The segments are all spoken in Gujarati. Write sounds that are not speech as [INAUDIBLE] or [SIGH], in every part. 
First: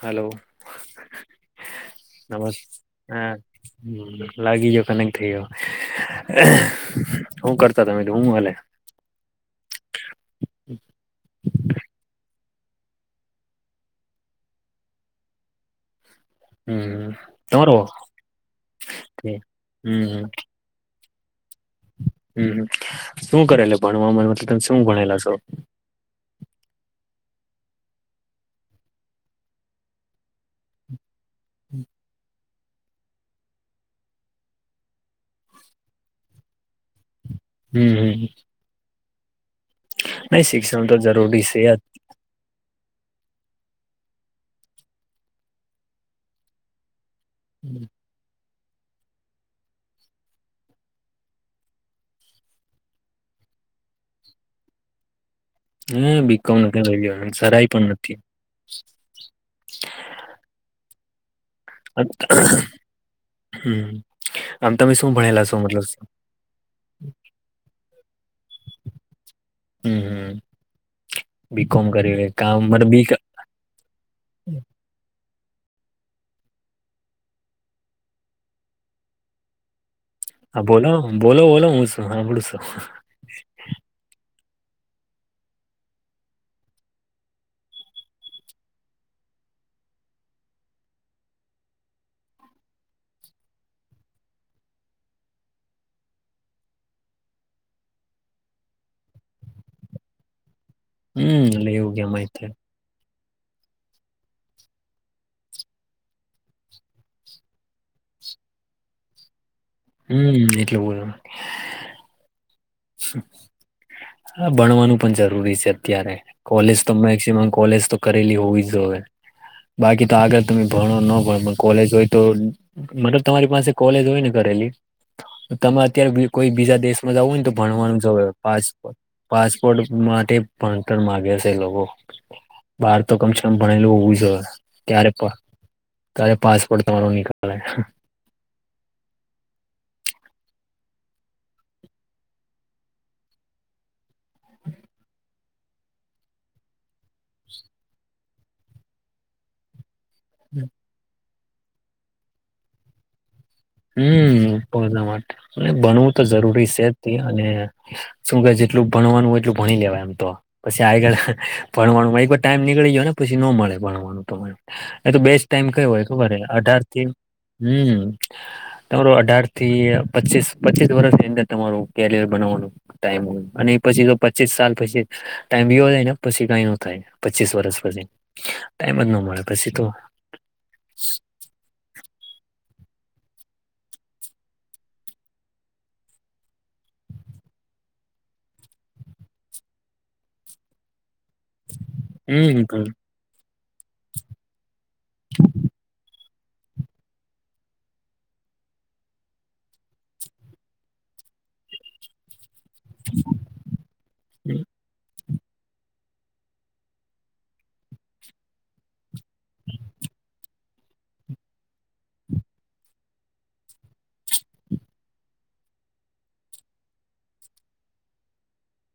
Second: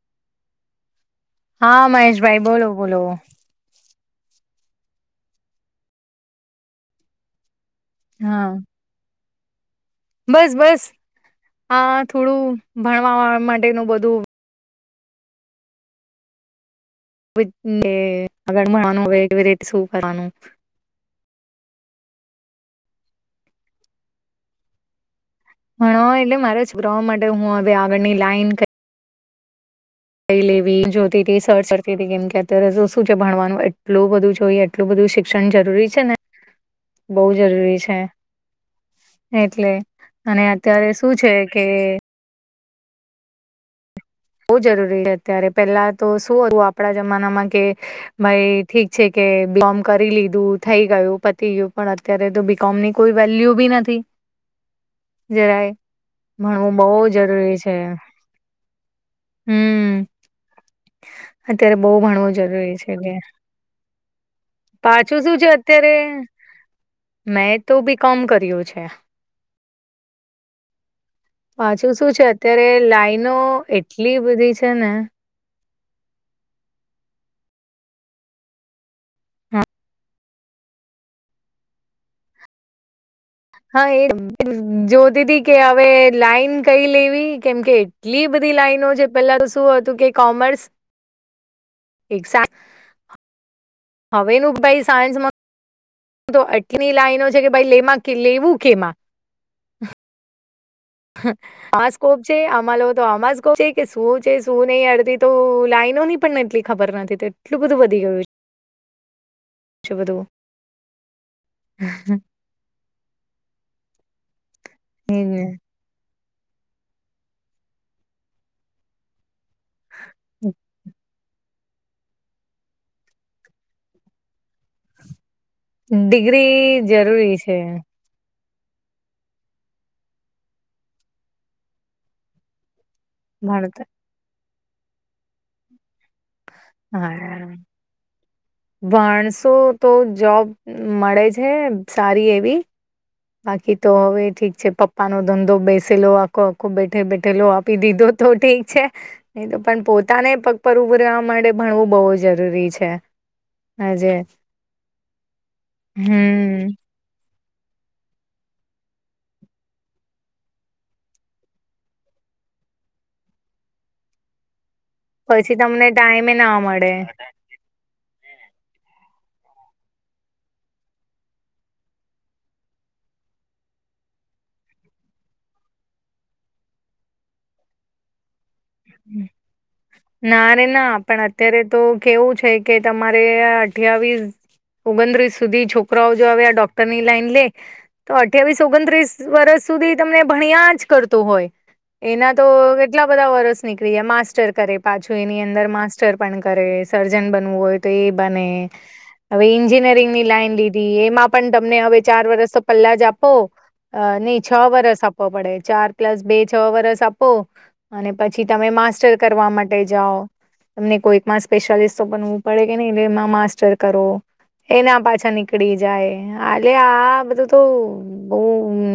હલો હા મહેશભાઈ નમસ્ બોલો બોલો હા. લાગી ગયો કનેક્ટ થઈ ગયો. શું કરતા તમે તો હું હા હાલે. બસ બસ આ થોડું ભણવા માટેનું બધું હમ. તમારો [UNINTELLIGIBLE] આગળ ભણવાનું હવે કેવી રીતે શું હમ કરવાનું. હમ શું કરેલા ભણવામાં મતલબ તમે શું ભણેલા છો. ભણવા એટલે મારા [UNINTELLIGIBLE] માટે હું હવે આગળની લાઈન એ લેવી જોતી તી સર્ચ કરતી હતી ગેમ અત્યારે તો શું ભણવાનું એટલું બધું જોઈએ એટલું બધું શિક્ષણ જરૂરી છે ને બઉ જરૂરી છે હમ એટલે. અને નહી શિક્ષણ અત્યારે તો શું છે જરૂરી કે યાર બવ જરૂરી છે અત્યારે પેલા તો શું હતું આપણા જમાનામાં કે માઈ ઠીક છે કે [UNINTELLIGIBLE] કરી લીધું થઈ ગયું પતી ગયું પણ અત્યારે તો બી કોમ ની કોઈ વેલ્યુ બી નથી જરાય. હ બીકોમ ભણવું નથી બવ લઈ ગયો જરૂરી સરાય છે. પણ નથી હમ અત્યારે બહુ ભણવું જરૂરી છે કે. હમ આમ તમે પાછું શું ભણેલા છે છો મતલબ અત્યારે મેં તો બી કોમ કર્યું છે. હમ હમ. બીકોમ પાછું શું છે કરી કામ અત્યારે મત બી લાઈનો એટલી બધી છે ને બોલો બોલો બોલો હું સાંભળું છું. હા એ જોતી હતી કે હવે લાઈન કઈ લેવી કેમ કે એટલી બધી લાાઈનો જે પેલા તો શું હતું કે કોમર્સ એક્ઝામ હવે નું ભાઈ સાયન્સમાં તો એટલી લાઈનો છે કે ભાઈ લેમાં કે લેવું કેમાં. હમ એટલે આ એવું સ્કોપ છે કેમ આમા લોકો તો આમાં જ છે કે શું છે શું નહી અડધી તો લાઈનો ની પણ એટલી ખબર નથી તો એટલું બધું વધી ગયું છે. બધું. હમ એટલું [UNINTELLIGIBLE] [INAUDIBLE] હા ભણવાનું પણ એજ ને જરૂરી છે. અત્યારે કોલેજ તો મેક્સિમમ કોલેજ તો કરેલી હોવી જોઈએ. બાકી તો આગળ તમે ભણો ન ભણો પણ કોલેજ હોય તો મતલબ તમારી પાસે કોલેજ હોય ને કરેલી તમે અત્યારે બી કોઈ ડિગ્રી બીજા દેશમાં જાવું જરૂરી હોય ને તો છે પાસપ પાસપોર્ટ માટે ભણતર માગે છે એ લોકો. બાર તો કમ સે કમ ભણતર ભણેલું હોવું જોઈએ ત્યારે પણ [UNINTELLIGIBLE] [INAUDIBLE] ભણસો તો જોબ મળે છે સારી એવી. બાકી તો હવે ઠીક છે પપ્પાનો ધં ધો બેસેલો આખો આખો બેઠે બેઠેલો આપી દીધો તો ઠીક છે નહિ તો પણ પો તાને પગ પર ઊભું રેવા માટે ભણવું બહુ જરૂરી છે. આજે હમ્મ, બધા માટે અને ભણવું તો હમ જરૂરી સે જ અને શું કે જેટલું ભણવાનું એટલું ભણી લેવાય એમ તો. પછી [UNINTELLIGIBLE] ભણવાનું એક વાર ટાઈમ નીકળી ગયો ને પછી નો મળે ભણવાનું તમને. એ તો બેસ્ટ પછી ટાઈમ તમને કયો હોય ખબર ટાઈમે હે ના મળે અઢારથી હમ્મ. તમારો અઢારથી પચીસ પચીસ વર્ષની અંદર તમારું કેરિયર બનાવવાનું ટાઈમ હોય અને એ પછી તો પચીસ સાલ પછી ટાઈમ વીયો જાય ને પછી કઈ ન થાય પચીસ વરષ પછી ટાઈમ જ ના મળે પછી તો. ના રે ના પણ અત્યારે તો કેવું છે કે તમારે અઠયાવીસ ઓગણત્રીસ સુધી છોકરાઓ જો હવે આ ડોક્ટરની લાઈન લે તો અઠ્યાવીસ ઓગણત્રીસ વર્ષ સુધી તમને ભણ્યા જ કરતું હોય એના તો હમ કેટલા બધા વર્ષ નીકળી જાય માસ્ટર કરે પાછું એની અંદર માસ્ટર પણ કરે સર્જન બનવું હોય તો એ બને હવે એન્જિનિયરિંગની લાઈન લીધી એમાં પણ તમને હવે ચાર વર્ષ તો પલ્લા જ આપો અ નહી છ વરસ આ પવો પડે ચાર પ્લસ બે છ વરસ આપો અને પછી તમે માસ્ટર કરવા માટે જાઓ. તમને કોઈકમાં સ્પેશિયાલિસ્ટ તો બનવું પડે કે નહીં [UNINTELLIGIBLE] એમાં માસ્ટર કરો એના પાછા નીકળી જાય આલ્યા આ બધું તો બઉ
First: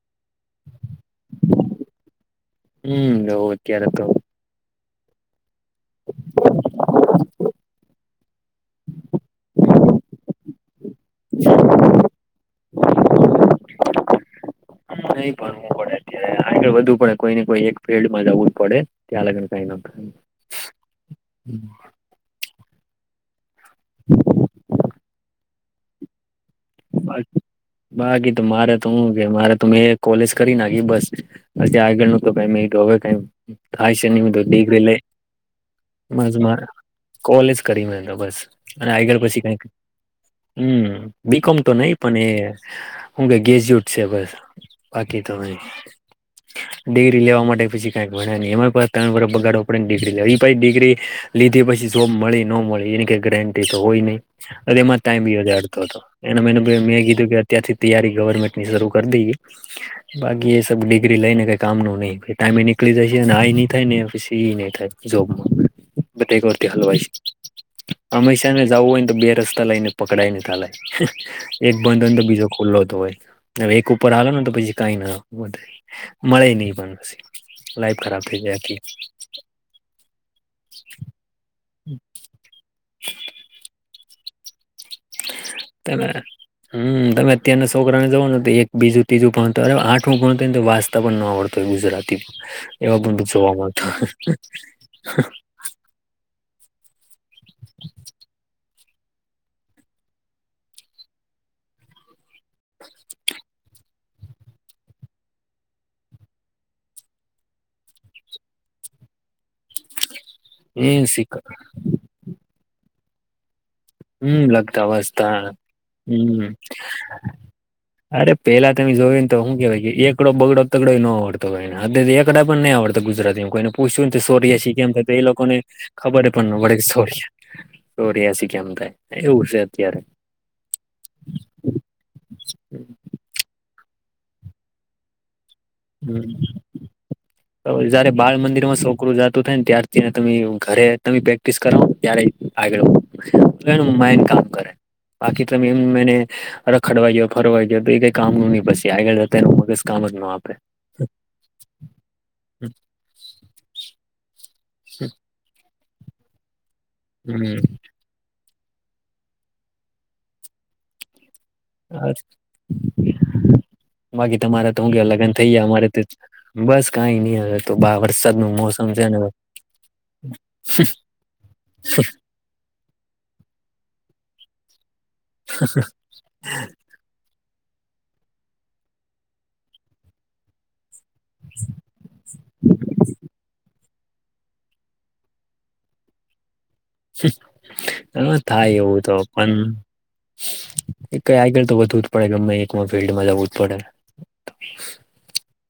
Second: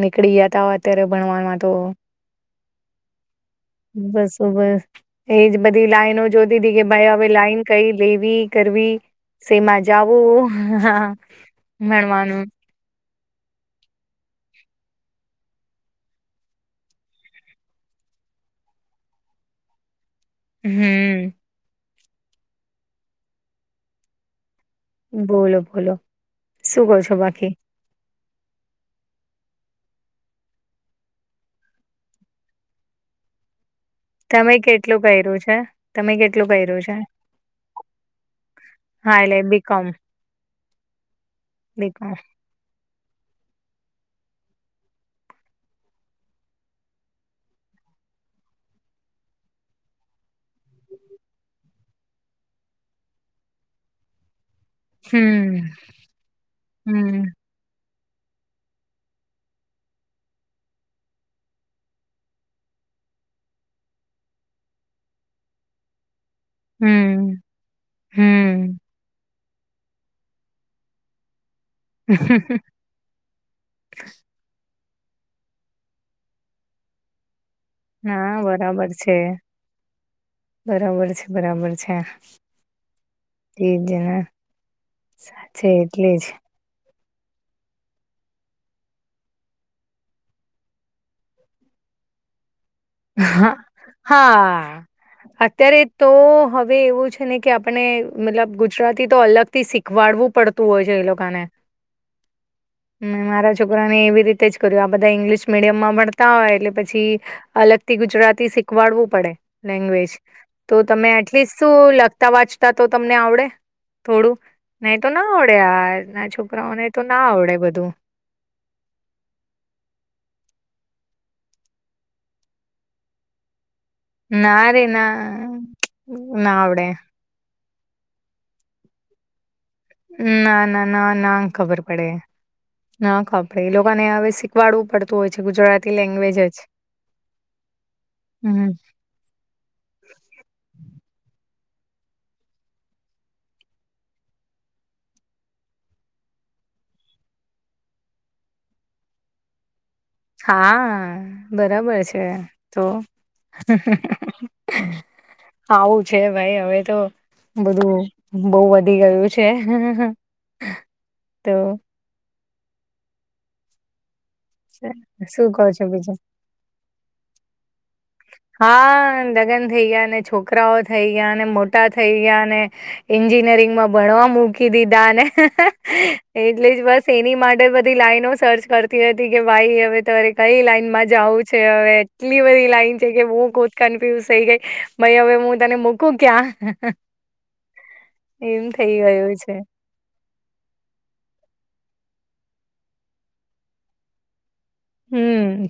નીકળી ગયાતા અત્યારે ભણવામાં તો હમ્મ [UNINTELLIGIBLE] બસો બસ એજ બધી લાઈનો જોતી હતી કે ભાઈ હવે લાઈન કઈ લેવી, કરવી સેમા જાવું, ભણવાનું હમ્મ નઈ, ભણવું પડે અત્યારે આગળ વધુ પડે કોઈને કોઈ એક ફિલ્ડમાં જવું જ પડે ત્યાં [UNINTELLIGIBLE] કઈ ન હમ્મ. હમ્મ. [INAUDIBLE] બોલો બોલો, શું કોછો બાકી? બાકી તો મારે તો હું કે મારે મેં કોલેજ કરી નાખી બસ હજી આગળનું તો ભાઈ મેં તો હવે કઈ [UNINTELLIGIBLE] ની મેં તો તમે ડિગ્રી લઈ કેટલું કર્યું છે તમે કેટલું મજમાં કર્યું છે કોલેજ કરી મેં તો બસ અને આગળ હા એટલે પછી કઈક બીકોમ હમ્મ. બીકોમ તો નહી બીકોમ પણ એ હું કે ગ્રેજુટ છે બસ બાકી તો [INAUDIBLE] ડિગ્રી લેવા માટે પછી કઈક ભણે નહિ એમાં પાહ ત્રણ વર્ષ બગળવા પડ ડિગ્રી લે ઈ પાહિ ડિગ્રી લીધી પછી જોબ મળી નો મળી એની કઈ ગેરંટી તો હોય નહી. અતે એમાં ટાઈમ વીયો જાય હમ અડધોતો એના [UNINTELLIGIBLE] મેં કીધું હમ કે અત્યારથી જ તૈયારી ગવર્મેન્ટની શરૂ કરી દઈએ બાકી એ સબ ડિગ્રી લઈ ને કઈ કામનું નઈ ટાઈમે નીકળી જાયશે અને આઈ નઈ થાય ને પસી ઈ નઈ થાય. જો [UNINTELLIGIBLE] હલવાય હમ છે અમેશા ને હમ જવું હોય ને તો બે રસ્તા લઈ ને પકડાઈને હાલે એક બંદ હોયન તો બીજો ખુલ્લો તો હોય. હવે એક ઉપર હાલો ને તો પછી કઈ ના વધે મળે નહી પણ પસી હા બરાબર છે બરાબર બરાબર છે તે જ ને સાચે તમે એટલે જ હમ તમે અત્યારના છોકરાને જવાનું તો એક બીજું ત્રીજું ભણું આઠમું ભણતું વા તા પણ ન આવડતુ ગુજરાતી [INAUDIBLE] એવા બધું જોવા હા મળતા હા અત્યારે તો હવે એવું છે ને કે આપણે મતલબ ગુજરાતી તો અલગ થી શીખવાડવું પડતું હોય છે એ લોકોને મે મારા છોકરા ને એવી રીતે જ કર્યું આ બધા ઈંગ્લિશ મીડિયમમાં ભાણતા હોય એટલે પછી અલગ ગુજરાતી શીખવાડવું પડે લેંગ્વેજ તો એ તમે શીખ એટલીસ્ટ શું લ વાંચતા તો તમને આવડે થોડું.. હમ લગતા નઇતો ના વાંચતા આવડે આ આ હમ છોકરાઓને તો ના આવડે બધું. અરે પેલા તમે જોયુ ને તો હું કેવાય કે એકડો બગડો તગડોય ન આવડતો હોય ને [INAUDIBLE] એકડા પણ નહીં આવડતો ગુજરાતી માં કોઈને પૂછ્યું તો ના સોર્યાસી રે કેમ થાય તે ના એ લોકોને ખબરે પણ ના ન પડે કે આવડે સોર્યાસી ચોર્યાસી કેમ થાય... એવું છે અત્યારે ના ના.. ન ના ખબર પડે ના કપડે [INAUDIBLE] એ લોકોને હવે શીખવાડવું પડતું હોય છે ગુજરાત હમ.. તો જયારે બાળ હમ મંદિરમાં સૌ છોકરું જાતું થાય ને ત્યારથી ન એને ઘરે તમે પ્રેક્ટિસ કરાવોને ત્યારે ઇ આગળ વધે [INAUDIBLE] નું માઇન્ડ કામ કરે બાકી તમે એમ મને રખડવા ગયો ફરવા ગયો તો એ કઈ કામ નુ નહી પછી આગળ જતા એનું મગજ કામ જ નો આપે હા બરાબર છે તો.. હ અ હ અ હ હ હ [INAUDIBLE] આવું છે ભાઈ હવે તો બધું બો વધી ગયું છે.. હ અ હ તો હ [UNINTELLIGIBLE] બાકી તમારા તો હુ કેય [INAUDIBLE] લગ્ન થઈ શું કહો ગયા છો અમારે તો બીજું? બસ કઈ નહી હવે તો બહાર વરસાદ ન [INAUDIBLE] હા લગન થઈ ગયા ને છોકરાઓ થઈ ગયા ને મોટા થઈ ગયા ને એન્જિનિયરિંગ માં ભણવા મૂકી દીધાને હે હે હે હે એટલે જ બસ એની માટે બધી લાઈનો સર્ચ કરતી હતી કે ભાઈ હવે તરે કઈ લાઈન માં જ જવું છે હવે એટલી બધી લાઈન હુ ખુદ કન્ફ્યુઝ થઈ ગઈ ભઇ હવે હું તને મૂકું ક્યાં હે હે હે હા થાય એવું તો ગયું છે પણ ક [INAUDIBLE] આગળ તો વધવું જ પડે ગમે એક ફિલ્ડમાં જવું જ પડે હમ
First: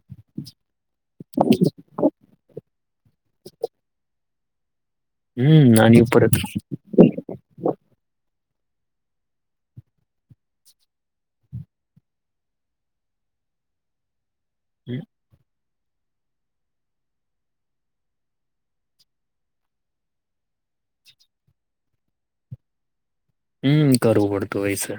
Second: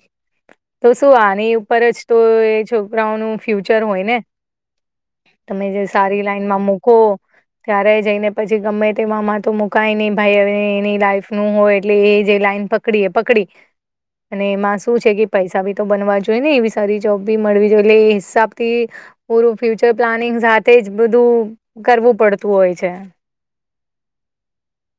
તો શું આની ઉપર જ તો એ છોકરાઓ નુ ફ્યુચર હોય ને તમે હમ જે આની સારી ઉપર લાઈનમાં મૂકો ત્યારે જઈને પછી ગમે તેમા મા તો મુકાય નહી ભાઈ એની લાઈફ નું હોય એટલે એ જે લાઈન પકડી એ પકડી અને એમાં શું છે કે પૈસા બી તો બનવા જોઈએ ને એવી સારી જોબ બી મળવી જોઈએ એટલે એ હિસાબથી પૂરું ફ્યુચર પ્લાનિંગ સાથે જ બધું કરવું પડતું હોય છે. હમ કરવું પડતું હોય છે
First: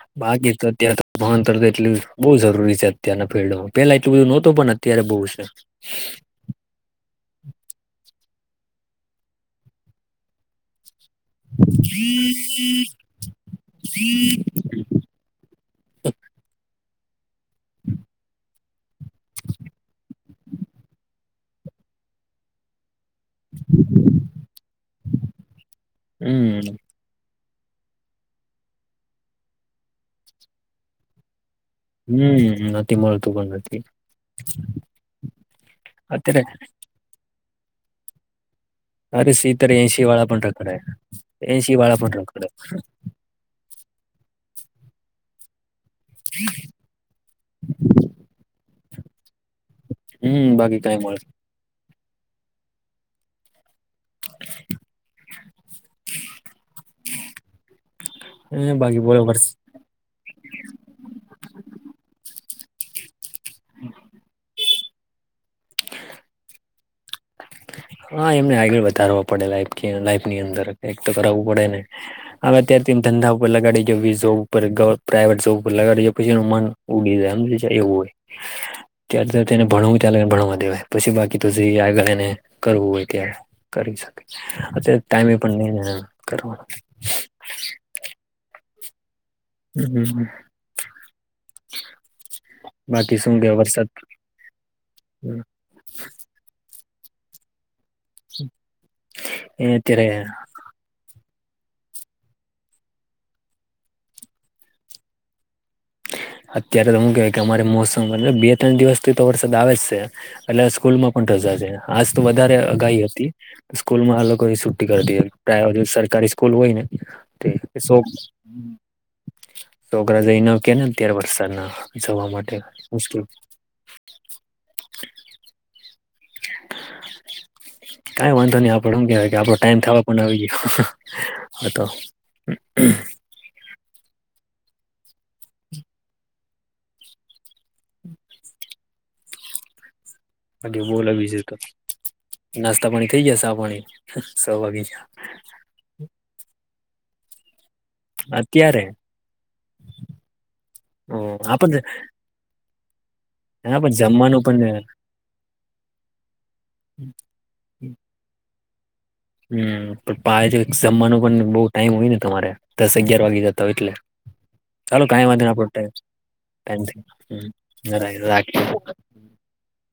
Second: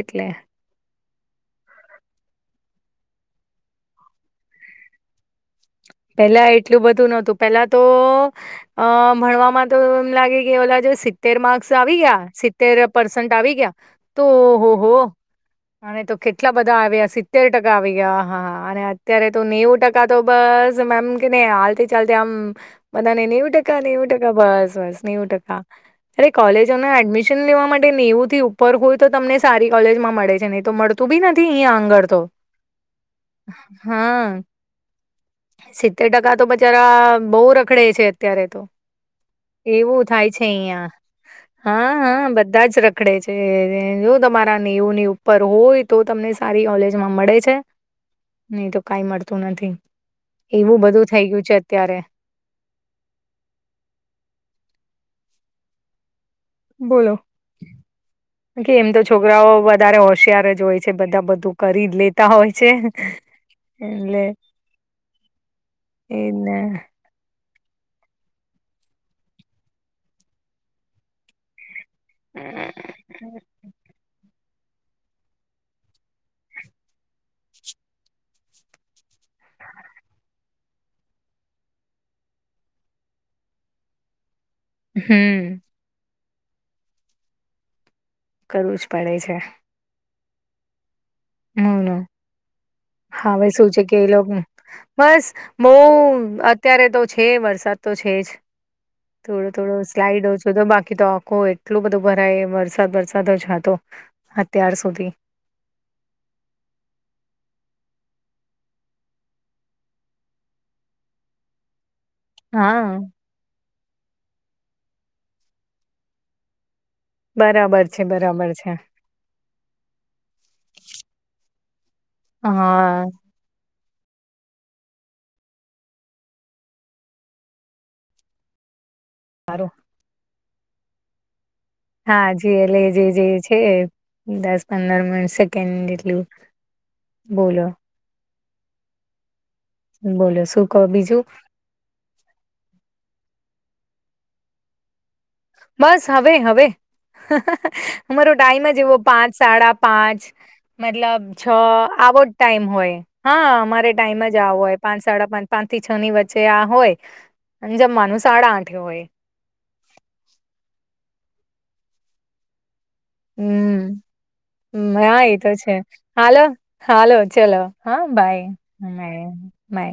એટલે બાકી તો અત્યાંરે તો ભણતર તો એટલે બહુ જરૂરી છે અત્યારના ફિલ્ડમાં પેલા એટલું બધું નહોતું પણ અત્યારે બહુ છે પેલા એટલું બધું નતું પેલા તો અ.. ભણવામાં તો એમ લાગે કે ઓ જો [INAUDIBLE] માર્ક્સ આવી ગયા સિતતેર પર્સેન્ટ આવી ગયા તોહ ઓ હો હો આને તો કેટલા બધા આવ્યા સર [INAUDIBLE] ટકા આવી ગયા હા હા અને અત્યારે તો નેવું ટકા તો બસ એમ એમ કેય ને હાલતી ચાલતી આમ બધા ને નેવું ટકા નેવું ટકા બસ બસ નેવું ટકા અરે હમ કોલેજોને એડમિશન લેવા માટે નેવું થી ઉપર હોય તો તમને સારી કોલેજમાં મળે છે નહી તો મળ મળતું બી નથી અઈયા હમ.. નથી મળતું પણ નથી સિત્તેર ટકા તો અત્યારે બચારા બહુ રખડે છે અત્યારે તો અરે સિત્તેર એવું એસી વાળા થાય પણ છે રખડે અહિયા એસી હા વાળા પણ હા રખડે બધા જ ર પકડે છે [INAUDIBLE] જો તમારા નેવુ ની ઉપર હોય તો તમને સારી કોલેજમાં મળે છે. નહી તો કઈ મળતું નથી. હમ એવું બાકી કઈ બધું થઇ ગયું છે અત્યારે. બોલો કે મળે એમ તો બાકી બોલો વર્ષ છોકરાઓ વધ વધારે હોશિયાર જ હોય છે. બધા બધું કરી જ લેતા હોય છે એટલે એજ ને હા એમને આગળ વધારવા પડે લાઈફ કી લાઈફની અંદર કઈક તો કરાવવું પડે ને. હવે અત્યારે તો એમ ધંધા ઉપર લગાડી, [UNINTELLIGIBLE] જોબ ઉપર પ્રાઈવેટ જોબ ઉપર લગાડી પછી એનું મન ઉડી જાય હમજી એવું હોય. ત્યારે તેને ભણું ત્યારે ભણવા દેવાય પછી બાકી તો જે આગળ એને કરવું હોય ત્યારે કરી શકે અત્યારે ટાઈમે પણ હમ નહી ને કરવા કરવું જ પડે છે. હમ હમ બોલો હવે શું છે કે એ લોકો બસ બહુ અત્યારે તો છે વરસાદ તો છે જ. થોડો એ થોડો અત્યારે સ્લાઈડ ઓછો તો બાકી તો આખો એ એટલું બધું ભરાય વરસાદ વરસાદ જ હતો અત્યાર સુધી. અત્યારે તો હું કેહય કે અમારે મોસમ બદલાય બે ત્રણ દિવસ થી તો વરસાદ આવે જ છે. એટલે સ્કૂલમાં પણ રજા છે. આજ તો વધારે હા અગાહી હતી. પણ સ્કૂલમાં આ લોકોએ છુટ્ટી કરી દી હતી ત્યાં હજુ સરકારી સ્કૂલ હોયને તે બરાબર સો છે બરાબર છે છોકરા જઈ ન હકે ને અત્યારે વરસાદના જવા માટે હા મુશ્કેલ કાઈ વાંધો નહી આપણે હું કેવાય કે આપડો સારું ટાઈમ થવા પણ આવી ગયો. હતો હા જે એલજેજે છે એ દસ પંદર મિનિટ સેકન્ડ એટલું બોલો. બોલો શું બાકી બોલે બીજું તો નાસ્તા પાણી થઈ ગયા ચા પાણી છે વાગી ગયા. બસ હવે હવે. અમારો ટાઈમ જ અત્યારે એવો પાંચ સાડા પાંચ, મતલબ છ આપણ આવો જ ટાઈમ હોય. હા અમારે પણ ટાઈમ જ જમવાનું આવો હોય પણ પાંચ સાડા પાંચ પાંચ થી છ ની વચ્ચે આ હોય. અને જમવાનું સાડા આઠે હોય. હમ પણ પાસે છે જમવાનું પણ બહુ ટાઈમ હોય ને તમારે દસ અગિયાર વાગી જતા હોય એટલે હમ ચાલો હા કઈ વાંધો એતો આપડો છે. ટાઈમ હાલો હાલો થઈ ચલો હા બાય રાખ મેં